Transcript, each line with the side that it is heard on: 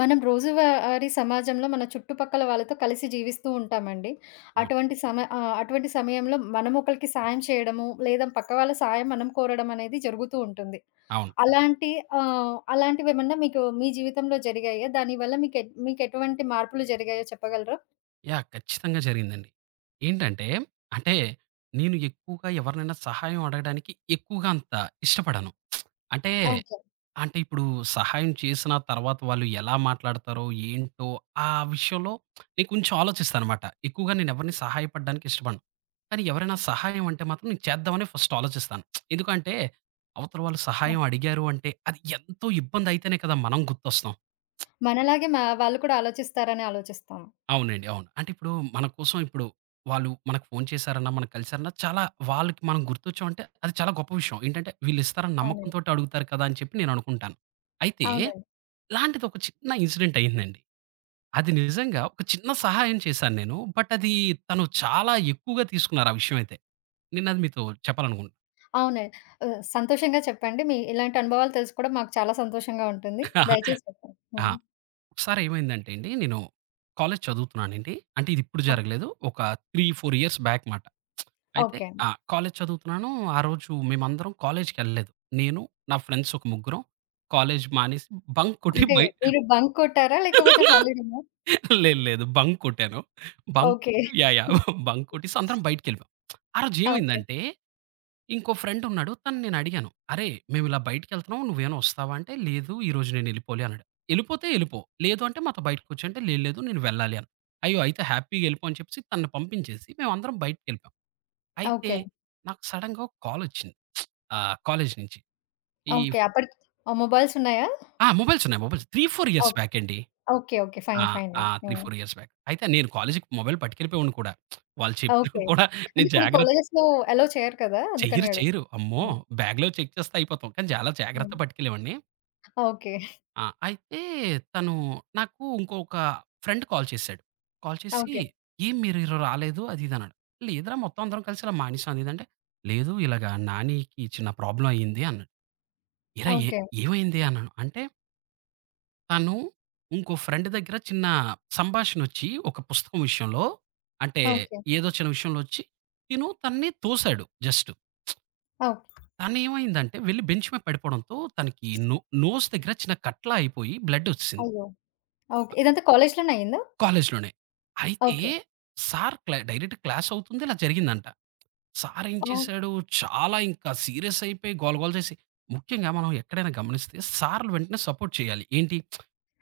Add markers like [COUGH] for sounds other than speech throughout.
left: మనం రోజువారీ సమాజంలో మన చుట్టుపక్కల వాళ్ళతో కలిసి జీవిస్తూ ఉంటామండి.
right: అవును.
left: అటువంటి సమయంలో మనం ఒకళ్ళకి సాయం చేయడము, లేదా పక్క వాళ్ళ సాయం మనం కోరడం అనేది జరుగుతూ ఉంటుంది.
right: అవును.
left: అలాంటి అలాంటివేమన్నా మీకు మీ జీవితంలో జరిగాయా? దానివల్ల మీకెటువంటి మార్పులు జరిగాయో చెప్పగలరా?
right: యాహ్! ఖచ్చితంగా జరిగిందండి. ఏంటంటే, అంటే నేను ఎక్కువగా ఎవరినైనా సహాయం అడగడానికి ఎక్కువగా అంత ఇష్టపడను. అంటే,
left: ఓకే.
right: అంటే ఇప్పుడు సహాయం చేసిన తర్వాత వాళ్ళు ఎలా మాట్లాడతారో, ఏంటో ఆ విషయంలో నేను కొంచెం ఆలోచిస్తాననమాట. ఎక్కువగా నేను ఎవరిని సహాయపడడానికి ఇష్టపడను. కానీ ఎవరైనా సహాయం అంటే మాత్రం నేను చేద్దామని ఫస్ట్ ఆలోచిస్తాను. ఎందుకంటే, అవతల వాళ్ళు
left: హ్మ్.
right: సహాయం అడిగారు అంటే అది ఎంతో ఇబ్బంది అయితేనే కదా మనం గుర్తొస్తాం.
left: మనలాగే మా వాళ్ళు కూడా ఆలోచిస్తారని ఆలోచిస్తాము.
right: అవునండి. అవును. అంటే ఇప్పుడు మన కోసం ఇప్పుడు వాళ్ళు మనకు ఫోను చేశారన్నా, మనం కలిసారన్నా చాలా వాళ్ళకి మనం గుర్తొచ్చామంటే అది చాలా గొప్ప విషయం. ఏంటంటే వీళ్ళిస్తారన్న
left: అవునండి.
right: నమ్మకంతోటి అడుగుతారు కదా! అని చెప్పి నేననుకుంటాను. అయితే
left: అవునండి.
right: ఇలాంటిది ఒక చిన్న ఇన్సిడెంట్ అయిందండి. అది నిజంగా ఒక చిన్న సహాయం చేశాను నేను. బట్ అది తను చాలా ఎక్కువగా తీసుకున్నారు ఆ విషయం అయితే. నేనది మీతో చెప్పాలనుకుంటున్నా.
left: అవునండి. సంతోషంగా చెప్పండి. మీ ఇలాంటి అనుభవాలు తెలుసుకోవడం మాకు చాలా సంతోషంగా ఉంటుంది. దయచేసి చెప్పండి.
right: ఆ!
left: హ్మ్.
right: [LAUGHS] ఒకసారి ఏమైందంటే అండి, నేను కాలేజ్ చదువుతున్నానండి. అంటే ఇది ఇప్పుడు
left: ఓహ్!
right: జరగలేదు. ఒక 3, 4 ఇయర్స్ బ్యాక్ మాట. అయితే
left: ఓకే.
right: కాలేజ్ చదువుతున్నాను. ఆ రోజు మేమందరం కాలేజ్‌కెళ్ళలేదు. నేను, నా ఫ్రెండ్స్ ఒక ముగ్గురం కాలేజ్ మానేసి బంక్ కొట్టి
left: అంటే
right: బయ
left: మీరు బంక్ కొట్టారా? లేకపోతే
right: [LAUGHS]
left: హాలిడేనా?
right: లేదు, లేదు. బంక్ కొట్టాను. Bunk
left: okay.
right: Yeah! Yeah! Bunk కొట్టేసి అందరం బయటికెళ్ళిపోయాం. ఆ రోజు
left: ఓకే.
right: ఏమైందంటే ఇంకో ఫ్రెండ్ ఉన్నాడు. తనని నేనడిగాను. "అరేయ్! మేమిలా బయటికెళ్తున్నాం. నువ్వేమైనా వస్తావా?" అంటే, "లేదు. ఈరోజు నేనెళ్ళిపోలే" అన్నాడు. "ఎళ్ళిపోతే ఎళ్ళిపో. లేదు అంటే మాతో బయటకొచ్చు" అంటే, "లేదు. లేదు. నేను వెళ్ళాలి" అన్నా. "అయ్యో! అయితే హ్యాపీగా వెళ్ళిపో" అని చెప్పేసి తనని పంపించేసి మేమందరం బయటికెళ్ళిపోయాం. అయితే
left: ఓకే.
right: నాకు సడెన్‌గా ఒక కాలొచ్చింది. కాలేజీ నుంచి. ఈ
left: ఓకే. అప్పటికి ఆ! మొబైల్స్ ఉన్నాయా?
right: ఆ! మొబైల్స్ ఉన్నాయి. Mobiles 3, 4 years
left: oh!
right: బ్యాక్ అండి.
left: ఓకే. ఓకే.
right: ఆ!
left: ఫైన్. ఫైన్.
right: ఆ! 3,
left: హ్మ్.
right: 4 ఇయర్స్ బ్యాక్. అయితే నేను కాలేజీకి మొబైల్ పట్టుకెళ్ళిపోయేవాడిని కూడా. వాళ్ళు చెప్పినవి
left: ఓకే.
right: కూడా
left: అంటే
right: నేను
left: కొన్ని
right: జాగ్రత్త
left: కాలేజెస్‌లో అలో చేయరు కదా! అందుకని
right: చెయ్యరు.
left: అడుగు
right: చెయ్యరు. అమ్మో!
left: హ్మ్.
right: బ్యాగ్‌లో చెక్ చేస్తే అయిపోతాం. కానీ చాలా
left: హ్మ్.
right: జాగ్రత్తగా పట్టుకెళ్ళేవాడిని.
left: ఓకే.
right: అయితే తను నాకు ఇంకొక ఫ్రెండ్ కాల్ చేసాడు. కాల్ చేసి,
left: ఓకే.
right: "ఏం మీరు ఈరోజు రాలేదు?" అది ఇది అన్నాడు. "లేదురా మొత్తం అందరం కలిసి ఇలా మానేసాం" అది ఇది అంటే, "లేదు ఇలాగ నానికి చిన్న ప్రాబ్లమ్ అయింది" అన్నాడు. "ఏరా ఏ
left: ఓకే.
right: ఏమైంది?" అన్నాను. అంటే తను ఇంకో ఫ్రెండ్ దగ్గర చిన్న సంభాషణ వచ్చి ఒక పుస్తకం విషయంలో అంటే
left: ఓకే.
right: ఏదో చిన్న విషయంలో వచ్చి తనని తోసాడు జస్ట్.
left: ఓకే.
right: తనేమైందంటే వెళ్లి బెంచ్ మీద పడిపోవడంతో తనకి నోస్ దగ్గర చిన్న కట్లా అయిపోయి బ్లడ్ వచ్చేసింది.
left: అయ్యో! ఓకే. ఇదంతా కాలేజ్‌లోనే అయిందా?
right: కాలేజ్‌లోనే. అయితే
left: ఓకే.
right: సార్ క్లా డైరెక్ట్ క్లాస్ అవుతుంది. ఇలా జరిగిందంట. సార్ ఏం
left: ఓహ్!
right: చేశాడు, చాలా ఇంకా సీరియస్ అయిపోయి గోల గోల చేసి ముఖ్యంగా మనం ఎక్కడైనా గమనిస్తే సార్‌లు వెంటనే సపోర్ట్ చేయాలి. ఏంటి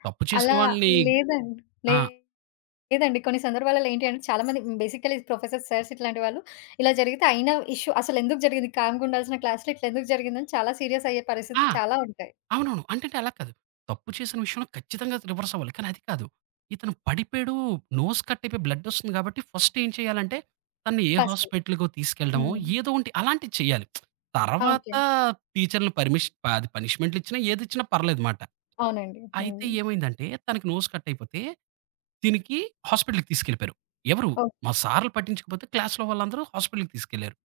right: తప్పు చేసిన
left: అలా
right: వాళ్ళని
left: లేదండి. లే
right: ఆ!
left: లేదండి. కొన్ని సందర్భాలలో ఏంటి అంటే చాలామంది బేసికల్లీ ప్రొఫెసర్స్, సార్స్ ఇట్లాంటి వాళ్ళు ఇలా జరిగితే అయినా ఇష్యూ అసలెందుకు జరిగింది? కామ్‌గా ఉండాల్సిన క్లాస్‌లో ఇట్లెందుకు జరిగిందని చాలా సీరియస్ అయ్యే
right: ఆ!
left: పరిస్థితులు చాలా ఉంటాయి.
right: అవునవును. అంటే అంటే అలా కాదు. తప్పు చేసిన విషయంలో ఖచ్చితంగా రివర్స్ అవ్వాలి. కానీ అది కాదు. ఇతను పడిపోయాడు. నోస్ కట్ అయిపోయి బ్లడ్ వస్తుంది కాబట్టి ఫస్ట్ ఏం చేయాలంటే తనని ఏ
left: ఫస్ట్
right: హాస్పిటల్‌కో తీసుకెళ్ళడమో
left: హ్మ్.
right: ఏదో ఒకటి అలాంటివి చేయాలి. తర్వాత
left: ఓకే.
right: టీచర్‌లు పర్మిషన్ అది పనిష్మెంట్‌లు ఇచ్చినా ఏదిచ్చినా పర్లేదుమాట.
left: అవునండి. హ్మ్.
right: అయితే ఏమైందంటే తనకి నోస్ కట్ అయిపోతే దీనికి హాస్పిటల్‌కి తీసుకెళ్ళిపోయారు. ఎవరు
left: ఓ
right: మా సార్‌లు పట్టించకపోతే క్లాస్‌లో వాళ్ళందరూ హాస్పిటల్‌కి తీసుకెళ్లారు.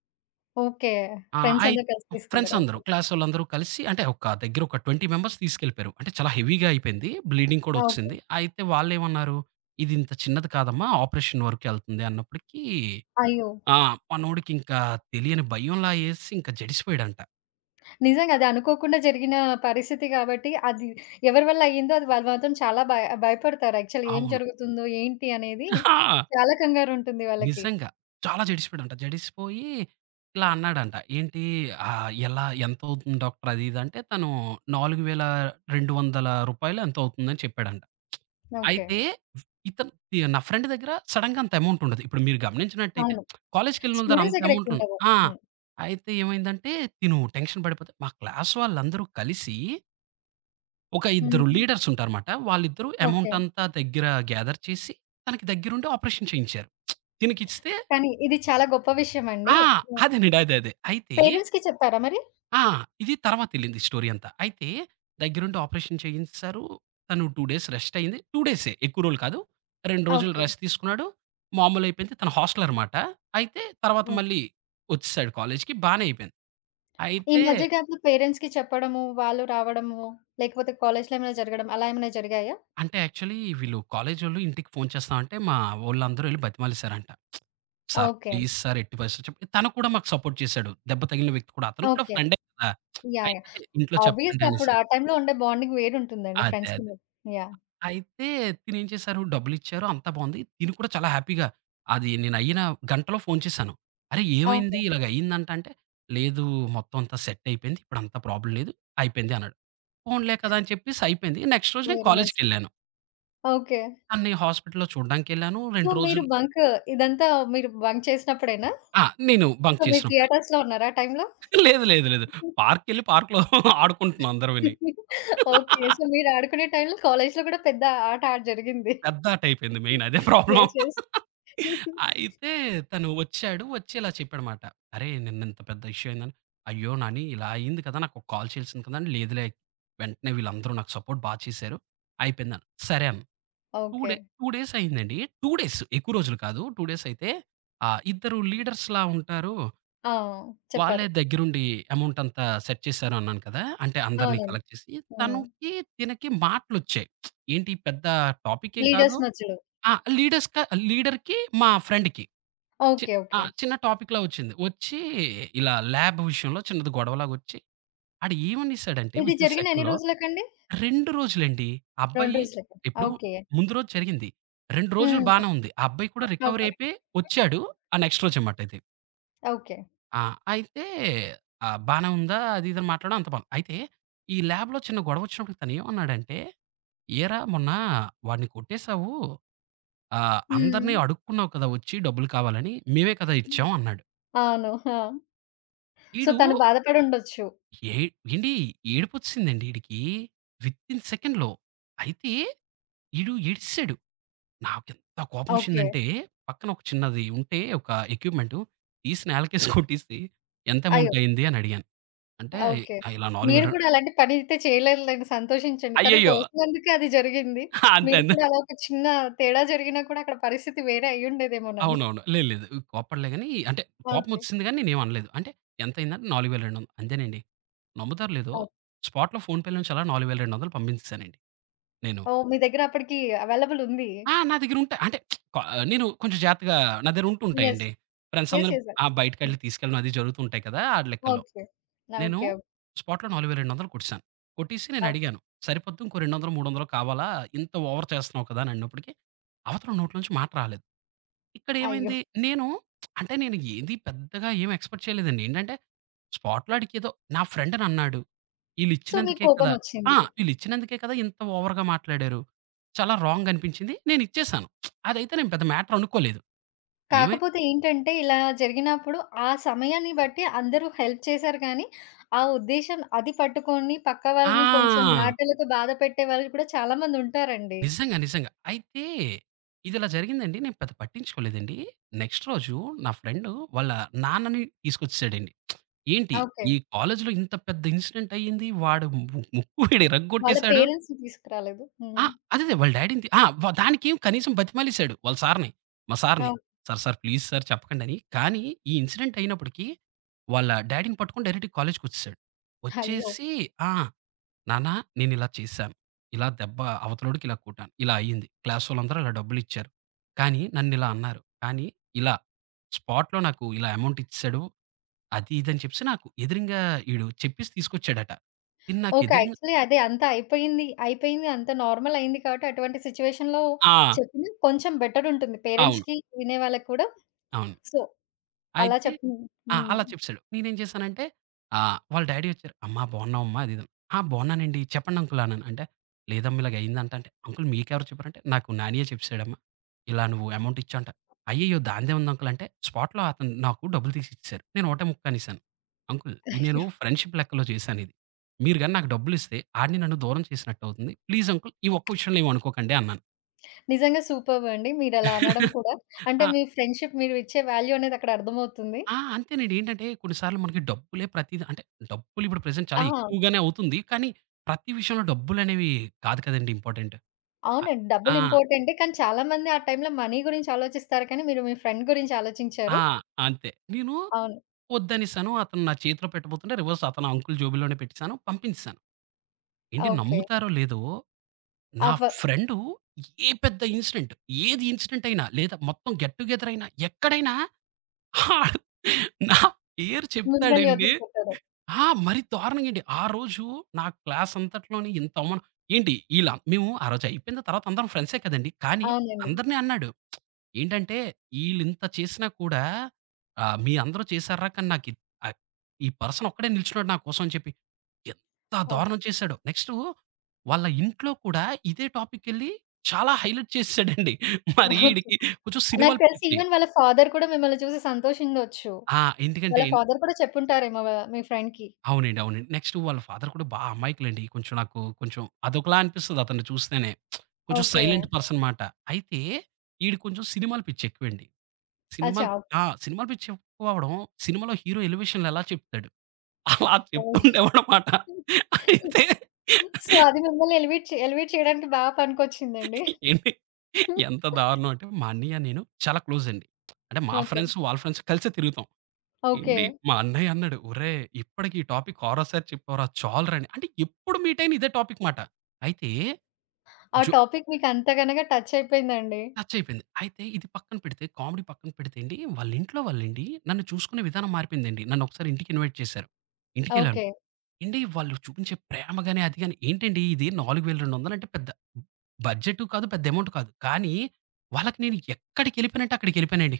left: ఓకే.
right: ఆ!
left: ఫ్రెండ్స్
right: అయి
left: అందరూ కలిసి
right: ఫ్రెండ్స్
left: తీసుకెళ్లారు.
right: అందరూ,
left: ఓకే.
right: క్లాసోళ్ళందరూ కలిసి అంటే ఒక దగ్గర ఒక 20 మెంబర్స్ తీసుకెళ్ళిపోయారు. అంటే చాలా హెవీగా అయిపోయింది. బ్లీడింగ్ కూడా
left: ఓకే.
right: వచ్చేసింది. అయితే వాళ్ళేమన్నారు, "ఇది ఇంత చిన్నది కాదమ్మా, ఆపరేషన్ వరకెళ్తుంది" అన్నప్పటికీ
left: అయ్యో!
right: ఆ! మనోడికింకా తెలియని భయంలా ఏసి ఇంక జడిసిపోయాడంట.
left: నిజంగా అది అనుకోకుండా జరిగిన పరిస్థితి కాబట్టి అది ఎవరి వల్ల అయ్యిందో అది వాళ్ళు మాత్రం చాలా భయపడతారు. యాక్చువల్లీ ఏం
right: అవును.
left: జరుగుతుందో? ఏంటి? అనేది చాలా కంగారుంటుంది వాళ్ళకి.
right: నిజంగా. చాలా జడిసిపోయాడంట. జడిసిపోయి ఇలా అన్నాడంట. " ఎలా ఎంతవుతుంది డాక్టర్?" అది ఇది అంటే తను రూ. 4200 ఎంతో అవుతుందని చెప్పాడంట.
left: ఓకే.
right: అయితే ఇతను నా ఫ్రెండ్ దగ్గర సడెన్‌గా అంత అమౌంట్ ఉండదు. ఇప్పుడు మీరు గమనించినట్టయితే
left: అవును.
right: కాలేజ్‌కెళ్ళినోళ్ళ దగ్గర
left: స్టూడెంట్స్
right: అంత
left: దగ్గర
right: అమౌంట్ ఉండదు.
left: ఎక్కువుండవు. హ్మ్.
right: అయితే ఏమైందంటే తిను టెన్షన్ పడిపోతే మా క్లాస్ వాళ్ళందరూ కలిసి ఒక ఇద్దరు
left: హుహు.
right: లీడర్స్ ఉంటారన్నమాట. వాళ్ళిద్దరూ
left: ఓకే.
right: అమౌంట్ అంతా దగ్గర గ్యాదర్ చేసి తనకి దగ్గరుండి ఆపరేషన్ చేయించారు. తినకిస్తే
left: కానీ ఇది చాలా గొప్ప విషయమండి.
right: ఆ!
left: హ్మ్.
right: అదేనండి. అదే. అయితే
left: పేరెంట్స్‌కి చెప్పారా మరి?
right: ఆ! ఇది తర్వాత ఎళ్ళింది స్టోరీ అంతా. అయితే దగ్గరుండి ఆపరేషన్ చేయించేశారు. తను 2 డేస్ రెస్ట్ అయింది. 2 డేసే ఎక్కువ రోజులు కాదు. 2 రోజులు
left: ఓకే.
right: రెస్ట్ తీసుకున్నాడు. మామూలయిపోయింది. తను హాస్టలర్ మాట. అయితే తర్వాత
left: హ్మ్.
right: మళ్ళీ వచ్చేసాడు కాలేజ్‌కి. బానే అయిపోయింది.
left: ఈ
right: అయితే
left: మధ్య కాలంలో పేరెంట్స్‌కి చెప్పడము, వాళ్ళు రావడము, లేకపోతే కాలేజ్‌లో ఏమైనా జరగడం అలా ఏమైనా జరిగాయా?
right: అంటే యాక్చువల్లీ వీళ్ళు కాలేజోళ్ళు ఇంటికి ఫోను చేస్తామంటే మా వోళ్ళందరూ ఎళ్లి బతిమాలేసారంట. "Sir
left: okay.
right: ప్లీజ్ సార్ ఎట్టి పరిస్థితిలో" చెప్పి తను కూడా మాకు సపోర్ట్ చేశాడు. దెబ్బ తగిలిన వ్యక్తి కూడా. అతను కూడా
left: ఓకే.
right: ఫ్రెండే కదా!
left: యాహ్!
right: అయితే
left: యాహ్!
right: ఇంట్లో చెప్పండి
left: ఆబ్వియస్‌గా అప్పుడు
right: అనేసి.
left: ఆ టైంలో ఉండే బాండింగ్ వేరుంటుందండి
right: అదే.
left: ఫ్రెండ్స్‌కి మీరు. యాహ్!
right: అయితే తినేం చేశారు, డబ్బులిచ్చారు. అంతా బావుంది. తిను కూడా చాలా హ్యాపీగా అది నేనయ్యిన గంటలో ఫోను చేశాను. "అరె! ఏమైంది?
left: ఓకే.
right: ఇలాగయిందంట" అంటే, "లేదు మొత్తం అంతా సెట్ అయిపోయింది. ఇప్పుడంతా ప్రాబ్లమ్ లేదు. అయిపోయింది" అన్నాడు. పోన్లే కదా! అని చెప్పేసి అయిపోయింది. నెక్స్ట్ రోజు నేను
left: వెరీ నైస్.
right: కాలేజికెళ్ళాను.
left: ఓకే.
right: తనని హాస్పిటల్‌లో చూడ్డానికెళ్ళాను.
left: సో,
right: 2
left: మీరు
right: రోజులు
left: బంక్ ఇదంతా మీరు బంక్ చేసినప్పుడేనా?
right: ఆ! నేను బంక్
left: సో, మీరు
right: చేసినప్పుడే.
left: థియేటర్స్‌లో ఉన్నారా ఆ టైంలో?
right: [LAUGHS] లేదు. పార్క్‌కెళ్ళి పార్క్‌లో [LAUGHS] ఆడుకుంటున్నాం అందరవిని.
left: [LAUGHS] ఓకే. సో, మీరు ఆడుకునే టైంలో కాలేజ్‌లో కూడా పెద్ద ఆట ఆడ జరిగింది.
right: పెద్ద ఆట అయిపోయింది మెయిన్ అదే ప్రాబ్లమ్.
left: యెస్. యెస్.
right: అయితే తను వచ్చాడు. వచ్చి ఇలా చెప్పాడమాట. "అరే! నిన్న ఇంత పెద్ద ఇష్యూ అయిందని" "అయ్యో! నాని ఇలా అయింది కదా! నాకు ఒక కాల్ చేయాల్సింది కదా!" అని "లేదులే వెంటనే వీళ్ళందరూ నాకు సపోర్ట్ బా చేశారు. అయిపోయిందన్నా." సరే అన్నా. 2
left: ఓకే.
right: డే 2 డేస్ అయిందండి. 2 డేస్ ఎక్కువ రోజులు కాదు. 2 డేస్ అయితే ఇద్దరు లీడర్స్‌లా ఉంటారు.
left: ఆ! చెప్పారు.
right: వాళ్ళే దగ్గరుండి అమౌంట్ అంతా సెట్ చేశారు అన్నాను కదా! అంటే అందరిని
left: అవునండి.
right: కలెక్ట్ చేసి.
left: హ్మ్.
right: తనకి, తినకి మాటలొచ్చాయి. ఏంటి పెద్ద టాపిక్ ఏం కాదు.
left: లీడర్స్ మధ్యలో.
right: ఆ! లీడర్స్‌క లీడర్‌కి, మా ఫ్రెండ్‌కి. చి
left: ఓకే.
right: ఆ!
left: ఓకే.
right: చిన్న టాపిక్‌లా వచ్చింది. వచ్చి ఇలా ల్యాబ్ విషయంలో చిన్నది గొడవలాగొచ్చి, ఆడు ఏమనేసాడంటే
left: ఇది
right: వితిన్
left: జరిగిన ఎన్ని
right: సెకండ్‌లో
left: రోజులకండి?
right: 2 రోజులండి. ఆ
left: 2
right: అబ్బాయి
left: రోజులకా?
right: ఇప్పుడు
left: ఓకే.
right: ముందు రోజు జరిగింది. 2 రోజులు
left: హ్మ్.
right: బానే ఉంది. ఆ అబ్బాయి కూడా రికవరీ
left: ఓకే.
right: అయిపోయి వచ్చాడు. ఆ నెక్స్ట్ రోజు అన్నమాట ఇది.
left: ఓకే.
right: ఆ! అయితే బానే ఉందా? అది ఇది అని మాట్లాడడం అంత బావుంది. అయితే ఈ ల్యాబ్‌లో చిన్న గొడవ వచ్చినప్పుడు తనేమన్నాడంటే, "ఏరా మొన్న వాడిని కొట్టేసావు" ఆ!
left: హ్మ్.
right: "అందరిని అడుక్కున్నావు కదా! వచ్చి డబ్బులు కావాలని. మేమే కదా! ఇచ్చాం" అన్నాడు.
left: అవును. ఆ! సో,
right: ఈడు
left: తను బాధపడుండొచ్చు.
right: ఏ ఏండి ఏడుపొచ్చేసిందండి ఈడికి. వితిన్ సెకండ్‌లో. అయితే ఈడు ఏడ్సేసాడు. నాకెంత
left: ఓకే.
right: కోపమొచ్చిందంటే పక్కన ఒక చిన్నది ఉంటే ఒక ఎక్విప్‌మెంటు తీసి నేలకేసి కొట్టేసి ఎంత
left: అయ్యో!
right: అమౌంట్ అయింది అని అడిగాను. అంటే
left: ఓకే.
right: "ఆ, ఇలా రూ.
left: మీరు
right: 4000
left: కూడా అలాంటి పని అయితే చేయలేదులెండి. సంతోషించండి. తను
right: అయ్యయ్యో!
left: తోసినందుకే అది జరిగింది.
right: అంతే.
left: మీరు కూడా అలా ఒక చిన్న తేడా జరిగినా కూడా అక్కడ పరిస్థితి వేరే అయ్యుండేదేమోనండి.
right: అవునవును. లేదు, లేదు. కోప్పడలే గానీ అంటే
left: ఓకే.
right: కోపమొచ్చేసింది గానీ నేనేమనలేదు. అంటే ఎంతయిందంటే 4200 అంతేనండి. నమ్ముతారో లేదో
left: ఓకే.
right: స్పాట్‌లో ఫోన్‌పే నుంచి అలా 4200 పంపించేసానండి నేను.
left: ఓహ్! మీ దగ్గర అప్పటికి అవైలబుల్ ఉంది.
right: నా దగ్గరుంటాయి. అంటే క నేను కొంచెం జాగ్రత్తగా నా దగ్గర
left: యెస్.
right: ఉంటుంటాయండి. Friends
left: yes.
right: అందరూ
left: యెస్. హ్మ్.
right: బయటికెళ్ళి తీసుకెళ్ళడం అది జరుగుతూ ఉంటాయి కదా! ఆ లెక్కల్లో.
left: ఓకే. ఓకే.
right: నేను
left: ఓకే.
right: స్పాట్‌లో 4200 కొట్టేసాను. కొట్టేసి
left: ఓహ్!
right: నేనడిగాను. సరిపోద్దా ఇంకో 200, 300 కావాలా? ఇంత ఓవర్ చేస్తున్నావు కదా! అనన్నప్పటికి అవతల నోట్లోంచి మాట రాలేదు.
left: అయ్యో!
right: ఇక్కడేమైంది, నేను అంటే నేను ఏంది పెద్దగా ఏం ఎక్స్‌పెక్ట్ చేయలేదండి. ఏంటంటే, స్పాట్‌లాడికేదో నా ఫ్రెండనన్నాడు.
left: సో, మీకు
right: ఈళ్ళిచ్చినందుకే కదా ఆ!
left: కోపమొచ్చింది.
right: ఈళ్ళిచ్చినందుకే కదా ఇంత ఓవర్‌గా మాట్లాడారు. చాలా రాంగ్ అనిపించింది. నేనిచ్చేసాను. అదైతే నేను పెద్ద మ్యాటర్ అనుకోలేదు. ఏమై
left: కాకపోతే ఏంటంటే, ఇలా జరిగినప్పుడు ఆ సమయాన్ని బట్టి అందరూ హెల్ప్ చేశారు కానీ, ఆ ఉద్దేశ్యం అది పట్టుకొని పక్క వాళ్ళని కొంచెం
right: ఆ!
left: మాటలతో బాధ పెట్టే వాళ్ళు కూడా చాలా మందుంటారండి.
right: నిజంగా. నిజంగా. అయితే ఇదిలా జరిగిందండి. నేను పెద్ద పట్టించుకోలేదండి. నెక్స్ట్ రోజు నా ఫ్రెండు వాళ్ళ నాన్నని తీసుకొచ్చేసాడండి. ఏంటి,
left: ఓకే.
right: "ఈ కాలేజులో ఇంత పెద్ద ఇన్సిడెంట్ అయ్యింది. వాడు ముక్కు వీడు
left: వాళ్ళ
right: ఇరగ్గొట్టేసాడు."
left: పేరెంట్స్‌ని తీసుకురాలేదు.
right: ఆ!
left: హ్మ్.
right: అదదే వాళ్ళ డ్యాడీని తి ఆ! వ దానికేం కనీసం బతిమాలేసాడు వాళ్ళ సార్‌ని. మా సార్‌ని.
left: Oh!
right: "Sir, sir please sir చెప్పకండని." కానీ ఈ ఇన్సిడెంట్ అయినప్పటికి వాళ్ళ డ్యాడీని పట్టుకొని డైరెక్ట్‌గా కాలేజ్‌కొచ్చేసాడు.
left: అయ్యో!
right: వచ్చేసి ఆ! "నాన్న నేనిలా చేశాను. ఇలా దెబ్బ అవతలోడికి ఇలా కొట్టాను. ఇలా అయింది. క్లాస్ వోళ్ళందరూ ఇలా డబ్బులిచ్చారు. కానీ నన్నిలా అన్నారు. కానీ ఇలా స్పాట్‌లో నాకు ఇలా అమౌంట్ ఇచ్చేసాడు." అది ఇది అని చెప్పేసి నాకు ఎదురింగా ఈడు చెప్పేసి తీసుకొచ్చాడట. ఇది నాకు
left: ఓకే.
right: ఎదురుంగా
left: యాక్చువల్లీ అదే అంతా అయిపోయింది. అయిపోయింది. అంతా నార్మల్ అయింది కాబట్టి అటువంటి సిట్యుయేషన్‌లో
right: ఆ!
left: చెప్పినా కొంచెం బెటర్ ఉంటుంది.
right: అవును.
left: పేరెంట్స్‌కి వినేవాళ్ళకి కూడా.
right: అవును.
left: సో, అలా
right: అయితే
left: చెప్పిన హ్మ్.
right: అలా చెప్పేసాడు. నేనేం చేశానంటే వాళ్ళ డ్యాడీ వచ్చారు. "అమ్మా బాగున్నావమ్మా?" అది ఇది అని. "ఆ! బాగున్నానండి. చెప్పండి అంకుల్" అన్నాను. అంటే, "లేదమ్మా ఇలాగ అయిందంట" అంటే, "అంకుల్ మీకెవరు చెప్పారంటే" నాకు నానియే చెప్పేసాడమ్మా. "ఇలా నువ్వు అమౌంట్ ఇచ్చావంట." "అయ్యయ్యో! దానిదేముంది అంకుల్" అంటే స్పాట్‌లో అతను నాకు డబ్బులు తీసి ఇచ్చేసారు. నేను ఒకటే ముక్క అనేసాను. "అంకుల్ ఇది నేను
left: అయ్యో!
right: ఫ్రెండ్‌షిప్ లెక్కలో చేశానిది. మీరు గాని నాకు డబ్బులిస్తే ఆడిని నన్ను దూరం చేసినట్టవుతుంది. ప్లీజ్ అంకుల్ ఈ ఒక్క విషయంలో ఏమి అనుకోకండి" అన్నాను.
left: నిజంగా సూపర్బ్ అండి. మీరలా అనడం కూడా. అంటే
right: ఆ!
left: మీ ఫ్రెండ్‌షిప్ మీరు ఇచ్చే వాల్యూ అనేది అక్కడ అర్థమవుతుంది.
right: ఆ! అంతేనండి. ఏంటంటే కొన్నిసార్లు మనకి డబ్బులే ప్రతీది అంటే డబ్బులు ఇప్పుడు ప్రెజెంట్
left: ఆ!
right: చాలా ఎక్కువగానే అవుతుంది. కానీ ప్రతి విషయంలో డబ్బులనేవి కాదు కదండీ ఇంపార్టెంట్. అ
left: అవునండి. డబ్బులు
right: ఆ!
left: ఇంపార్టెంటే. కానీ చాలామంది ఆ టైంలో మనీ గురించి ఆలోచిస్తారు కానీ మీరు మీ ఫ్రెండ్ గురించి ఆలోచించారు.
right: ఆ! అంతే. నేను
left: అవును.
right: వద్దనేసాను. అతను నా చేతిలో పెట్టబోతుంటే రివర్స్ అతను అంకుల్ జేబులోనే పెట్టేసాను. పంపించేసాను. ఏండి
left: ఓకే.
right: నమ్ముతారో లేదో నా
left: అవ
right: ఫ్రెండు ఏ పెద్ద ఇన్సిడెంట్ ఏది ఇన్సిడెంట్ అయినా లేదా మొత్తం గెట్ టు గెదర్ అయినా ఎక్కడైనా ఆడు నా పేరు
left: మిమ్మల్ని
right: చెప్తాడండి
left: వదిలిపెట్టారు.
right: మరీ దారుణంగా అండి. ఆ రోజు నా క్లాస్ అంతట్లోని ఇంత అవమానం ఏంటి ఈళ్ళ మేము ఆ రోజు అయిపోయిన తర్వాత అందరం ఫ్రెండ్సే కదండీ. కానీ
left: అవునండి.
right: అందరిని అన్నాడు. ఏంటంటే ఈళ్ళింత చేసినా కూడా మీ అందరూ చేసారురా కానీ ఆహ్, ఈ పర్సన్ ఒక్కడే నిల్చున్నాడు నా కోసం అని చెప్పి ఎంత
left: ఓకే.
right: దారుణం చేసాడో. నెక్స్టు వాళ్ళ ఇంట్లో కూడా ఇదే టాపికెళ్ళి చాలా హైలైట్ చేసేసాడండి. మరి
left: ఓకే.
right: ఈడికి కొంచెం
left: నాకు
right: సినిమాలు
left: తెలిసి
right: పిచ్చి.
left: ఈవెన్ వాళ్ళ ఫాదర్ కూడా మిమ్మల్ని చూసి సంతోషిండొచ్చు.
right: ఆ! ఎందుకంటే
left: వాళ్ళ ఫాదర్ కూడా చెప్పుంటారేమో మీ ఫ్రెండ్‌కి.
right: అవునండి. అవునండి. నెక్స్ట్ వాళ్ళ ఫాదర్ కూడా బా అమాయకులండి. కొంచెం అదొకలా అనిపిస్తది అతన్ని చూస్తేనే. కొంచెం
left: ఓకే.
right: సైలెంట్ పర్సన్ మాట. అయితే ఈడికి కొంచెం సినిమాల పిచ్చి ఎక్కువండి.
left: అచ్చా!
right: సినిమాలు ఆ! సినిమాల పిచ్చి ఎక్కువ అవ్వడం, సినిమాలో హీరో ఎలివేషన్‌లు ఎలా చెప్తాడు అలా
left: ఓహ్!
right: చెప్తుండేవాడనమాట. అయితే
left: సో, అది మిమ్మల్ని ఎలివేట్ చేయడానికి బా పనికొచ్చిందండి.
right: ఏంటి ఎంత దారుణం అంటే మా అన్నయ్య, నేను చాలా క్లోజ్ అండి. అంటే మా
left: ఓకే.
right: ఫ్రెండ్స్, వాళ్ళ ఫ్రెండ్స్ కలిసే తిరుగుతాం.
left: ఓకే.
right: ఏండి మా అన్నయ్య అన్నాడు, "ఒరేయ్! ఇప్పటికి ఈ టాపిక్ ఆరోసారి చెప్పావురా చాలురా" అని. అంటే ఎప్పుడు మీట్ అయిన ఇదే టాపిక్ మాట. అయితే
left: ఆ
right: జో
left: టాపిక్ మీకు అంతగనగా టచ్ అయిపోయిందండి.
right: టచ్ అయిపోయింది. అయితే ఇది పక్కన పెడితే, కామెడీ పక్కన పెడితే అండి, వాళ్ళ ఇంట్లో వాళ్ళండి నన్ను చూసుకునే విధానం మారిపోయిందండి. నన్ను ఒకసారి ఇంటికి ఇన్వైట్ చేశారు. ఇంటికెళ్ళాను.
left: ఓకే.
right: ఏండి వాళ్ళు చూపించే ప్రేమ గాని, అది గాని ఏంటండి ఇది 4200 అంటే పెద్ద బడ్జెటు కాదు, పెద్ద అమౌంట్ కాదు. కానీ వాళ్ళకి నేను ఎక్కడికెళ్ళిపోయానంటే అక్కడికెళ్ళిపోయానండి.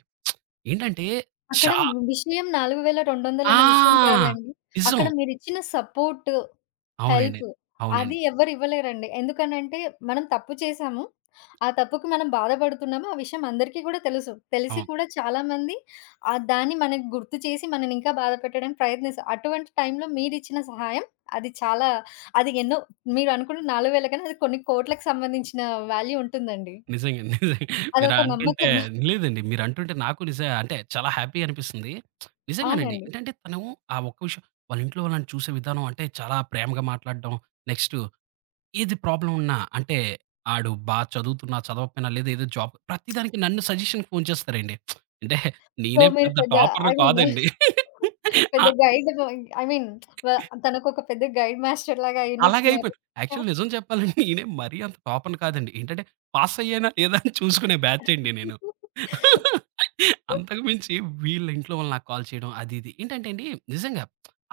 right: ఏంటంటే
left: అక్కడ
right: చా
left: విషయం 4,200 అన్న విషయం
right: ఆ!
left: కాదండి.
right: నిజం.
left: అక్కడ మీరిచ్చిన సపోర్ట్,
right: అవునండి.
left: హెల్ప్ అది
right: అవునండి.
left: ఎవ్వరు ఇవ్వలేరండి. ఎందుకనంటే మనం తప్పు చేశాము ఆ తప్పుకి మనం బాధపడుతున్నాము. ఆ విషయం అందరికీ గూడా తెలుసు. తెలిసి
right: అవును.
left: కూడా చాలామంది దాన్ని మనకి గుర్తు చేసి మనని ఇంకా బాధ పెట్టడానికి ప్రయత్నిస్తారు. అటువంటి టైంలో మీరిచ్చిన సహాయం అది చాలా అది ఎన్నో మీరనుకున్న 4,000 కన్నా అది కొన్ని కోట్లకు సంబంధించిన వాల్యూ ఉంటుందండి.
right: నిజంగా. మీరు
left: అదొక
right: అంటుంటే
left: నమ్మకం.
right: లేదండి. మీరు అంటుంటే నాకు నిజం అంటే చాలా హ్యాపీ అనిపిస్తుంది. నిజంగానండి.
left: అవునండి.
right: ఏంటంటే తను ఆ ఒక్క విషయం వాళ్ళ ఇంట్లో వాళ్ళని చూసే విధానం అంటే చాలా ప్రేమగా మాట్లాడడం. నెక్స్ట్ ఏది ప్రాబ్లమ్ ఉన్నా అంటే ఆడు బా చదువుతున్నా, చదవకపోయినా లేదా ఏదో జాబ్ ప్రతి దానికి నన్ను సజెషన్‌కి ఫోను చేస్తారండి. అంటే
left: సో,
right: నేనేం
left: మీరు
right: పెద్ద
left: పెద్ద
right: టాపర్‌ని
left: ఐ మీన్
right: కాదండి.
left: పెద్ద గైడ్ ఐ మీన్ వ తనకొక పెద్ద గైడ్ మాస్టర్ లాగా
right: అలాగే
left: అయినట్టున్నారు.
right: అయిపోయింది.
left: చా
right: యాక్చువల్ నిజం చెప్పాలంటే నేనేం మరీ అంత టాపర్‌ని కాదండి. ఏంటంటే పాస్ అయ్యానా లేదా అని చూసుకునే బ్యాచ్ అండి నేను. అంతకు మించి వీళ్ళ ఇంట్లో వాళ్ళు నాకు కాల్ చేయడం అది ఇది. ఏంటంటే అండి నిజంగా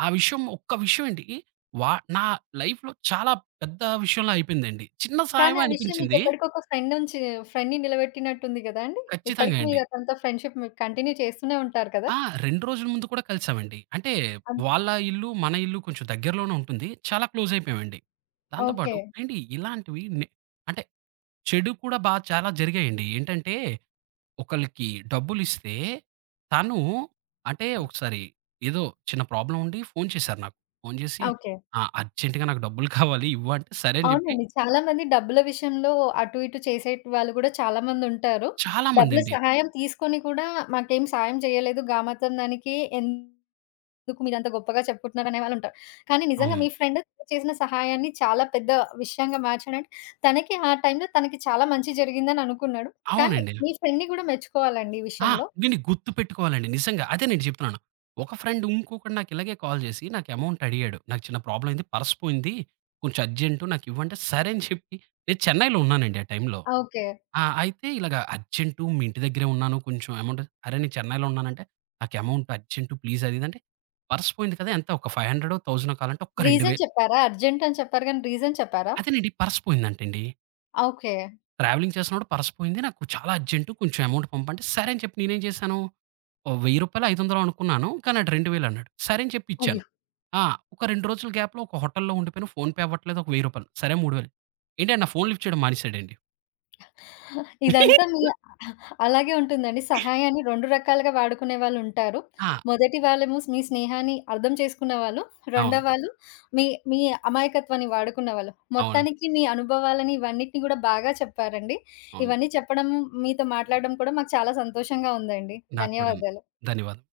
right: ఆ విషయం ఒక్క విషయం అండి నా లైఫ్‌లో చాలా పెద్ద విషయంలా అయిపోయిందండి. చిన్న
left: కానీ
right: సహాయమే
left: ఆ విషయం
right: అనిపించింది.
left: మీకెప్పటికి ఒక ఫ్రెండ్ నుంచి ఫ్రెండ్‌ని నిలబెట్టినట్టుంది గదా అండి. ఇప్పటికి
right: ఖచ్చితంగా అండి.
left: మీరు అతనితో ఫ్రెండ్‌షిప్ మీరు కంటిన్యూ చేస్తూనే ఉంటారు కదా!
right: ఆ! 2 రోజుల ముందు కూడా కలిసామండి. అంటే
left: అన్
right: వాళ్ళ ఇల్లు, మన ఇల్లు కొంచెం దగ్గరలోనే ఉంటుంది. చాలా క్లోజ్ అయిపోయామండి. దాంతో
left: ఓకే.
right: పాటు అండి ఇలాంటివి నే అంటే చెడు కూడా బా చాలా జరిగాయండి. ఏంటంటే, ఒకళ్ళకి డబ్బులిస్తే తను అంటే ఒకసారి ఏదో చిన్న ప్రాబ్లమ్ ఉండి ఫోను చేశారు నాకు. ఫోను చేసి
left: ఓకే.
right: "ఆ! అర్జెంట్‌గా నాకు డబ్బులు కావాలి ఇవ్వు" అంటే సరే అని చెప్పి
left: అవునండి. చాలామంది డబ్బుల విషయంలో అటు ఇటు చేసే వాళ్ళు గూడా చాలామందుంటారు. డబ్బుల
right: చాలామందండి.
left: సహాయం తీసుకొని కూడా మాకేం సాయం చేయలేదు. గామాత్రం దానికి ఎందుకు మీరంత గొప్పగా చెప్పుకుంటున్నారనే వాళ్ళుంటారు. కానీ నిజంగా
right: అవును.
left: మీ ఫ్రెండ్ చేసిన సహాయాన్ని చాలా పెద్ద విషయంగా మార్చాడంటే తనకి ఆ టైంలో తనకి చాలా మంచి జరిగిందని అనుకున్నాడు. కానీ
right: అవునండి.
left: మీ ఫ్రెండ్‌ని గూడా మెచ్చుకోవాలండి ఈ
right: ఆ!
left: విషయంలో.
right: దీన్ని గుర్తుపెట్టుకోవాలండి నిజంగా. అదే నేను చెప్తున్నాను. ఒక ఫ్రెండ్ ఇంకొకడు నాకు ఇలాగే కాల్ చేసి నాకు అమౌంట్ అడిగాడు. నాకు చిన్న ప్రాబ్లమ్ అయింది. పర్స్ పోయింది. కొంచెం అర్జెంటు నాకు ఇవ్వంటే సరే అని చెప్పి నేను చెన్నైలో ఉన్నానండి ఆ టైంలో.
left: ఓకే.
right: అయితే ఇలాగ అర్జెంటు మీ ఇంటి దగ్గరే ఉన్నాను. కొంచెం అమౌంట్ అరే! నేను చెన్నైలో ఉన్నానంటే, నాకు అమౌంట్ అర్జెంటు ప్లీజ్ అది ఇది అంటే, పర్స్ పోయింది కదా! ఎంత ఒక 500 1000 కావాలంటే ఒక్క
left: రీజన్
right: 2000
left: చెప్పారా? అర్జెంట్ అని చెప్పారు గానీ రీజన్ చెప్పారా?
right: అదేనండి పర్స్ పోయిందంటండి.
left: ఓకే.
right: ట్రావెలింగ్ చేస్తున్నప్పుడు పర్స్ పోయింది. నాకు చాలా అర్జెంటు కొంచెం అమౌంట్ పంపంటే, సరే అని చెప్పి నేనేం చేశాను, ఓహ్! రూ. 1000 ఐదొందలో అనుకున్నాను. కానీ ఆడు 2000 అన్నాడు. సరే అని చెప్పి ఇచ్చాను.
left: అయ్యో!
right: ఆ! ఒక 2 రోజుల గ్యాప్‌లో ఒక హోటల్‌లో ఉండిపోయాను. ఫోన్‌పే అవ్వట్లేదు. ఒక రూ. 1000 సరే 3000 ఏంటండి నా ఫోన్ లిఫ్ట్ చేయడం మానేసాడండి.
left: ఇదంతా మీ
right: [LAUGHS]
left: అలాగే ఉంటుందండి. సహాయాన్ని 2 రకాలుగా వాడుకునే వాళ్ళుంటారు.
right: ఆ!
left: మొదటి వాళ్ళేమో మీ స్నేహాన్ని అర్థం చేసుకున్న వాళ్ళు. రెండో
right: అవును.
left: వాళ్ళు మీ మీ అమాయకత్వాన్ని వాడుకున్న వాళ్ళు.
right: అవును.
left: మొత్తానికి మీ అనుభవాలని ఇవన్నిటిని గూడా బాగా చెప్పారండి.
right: అవును.
left: ఇవన్నీ చెప్పడం మీతో మాట్లాడడం కూడా మాకు చాలా సంతోషంగా ఉందండి.
right: నాకు కూడాను.
left: ధన్యవాదాలు.
right: ధన్యవాదాలు.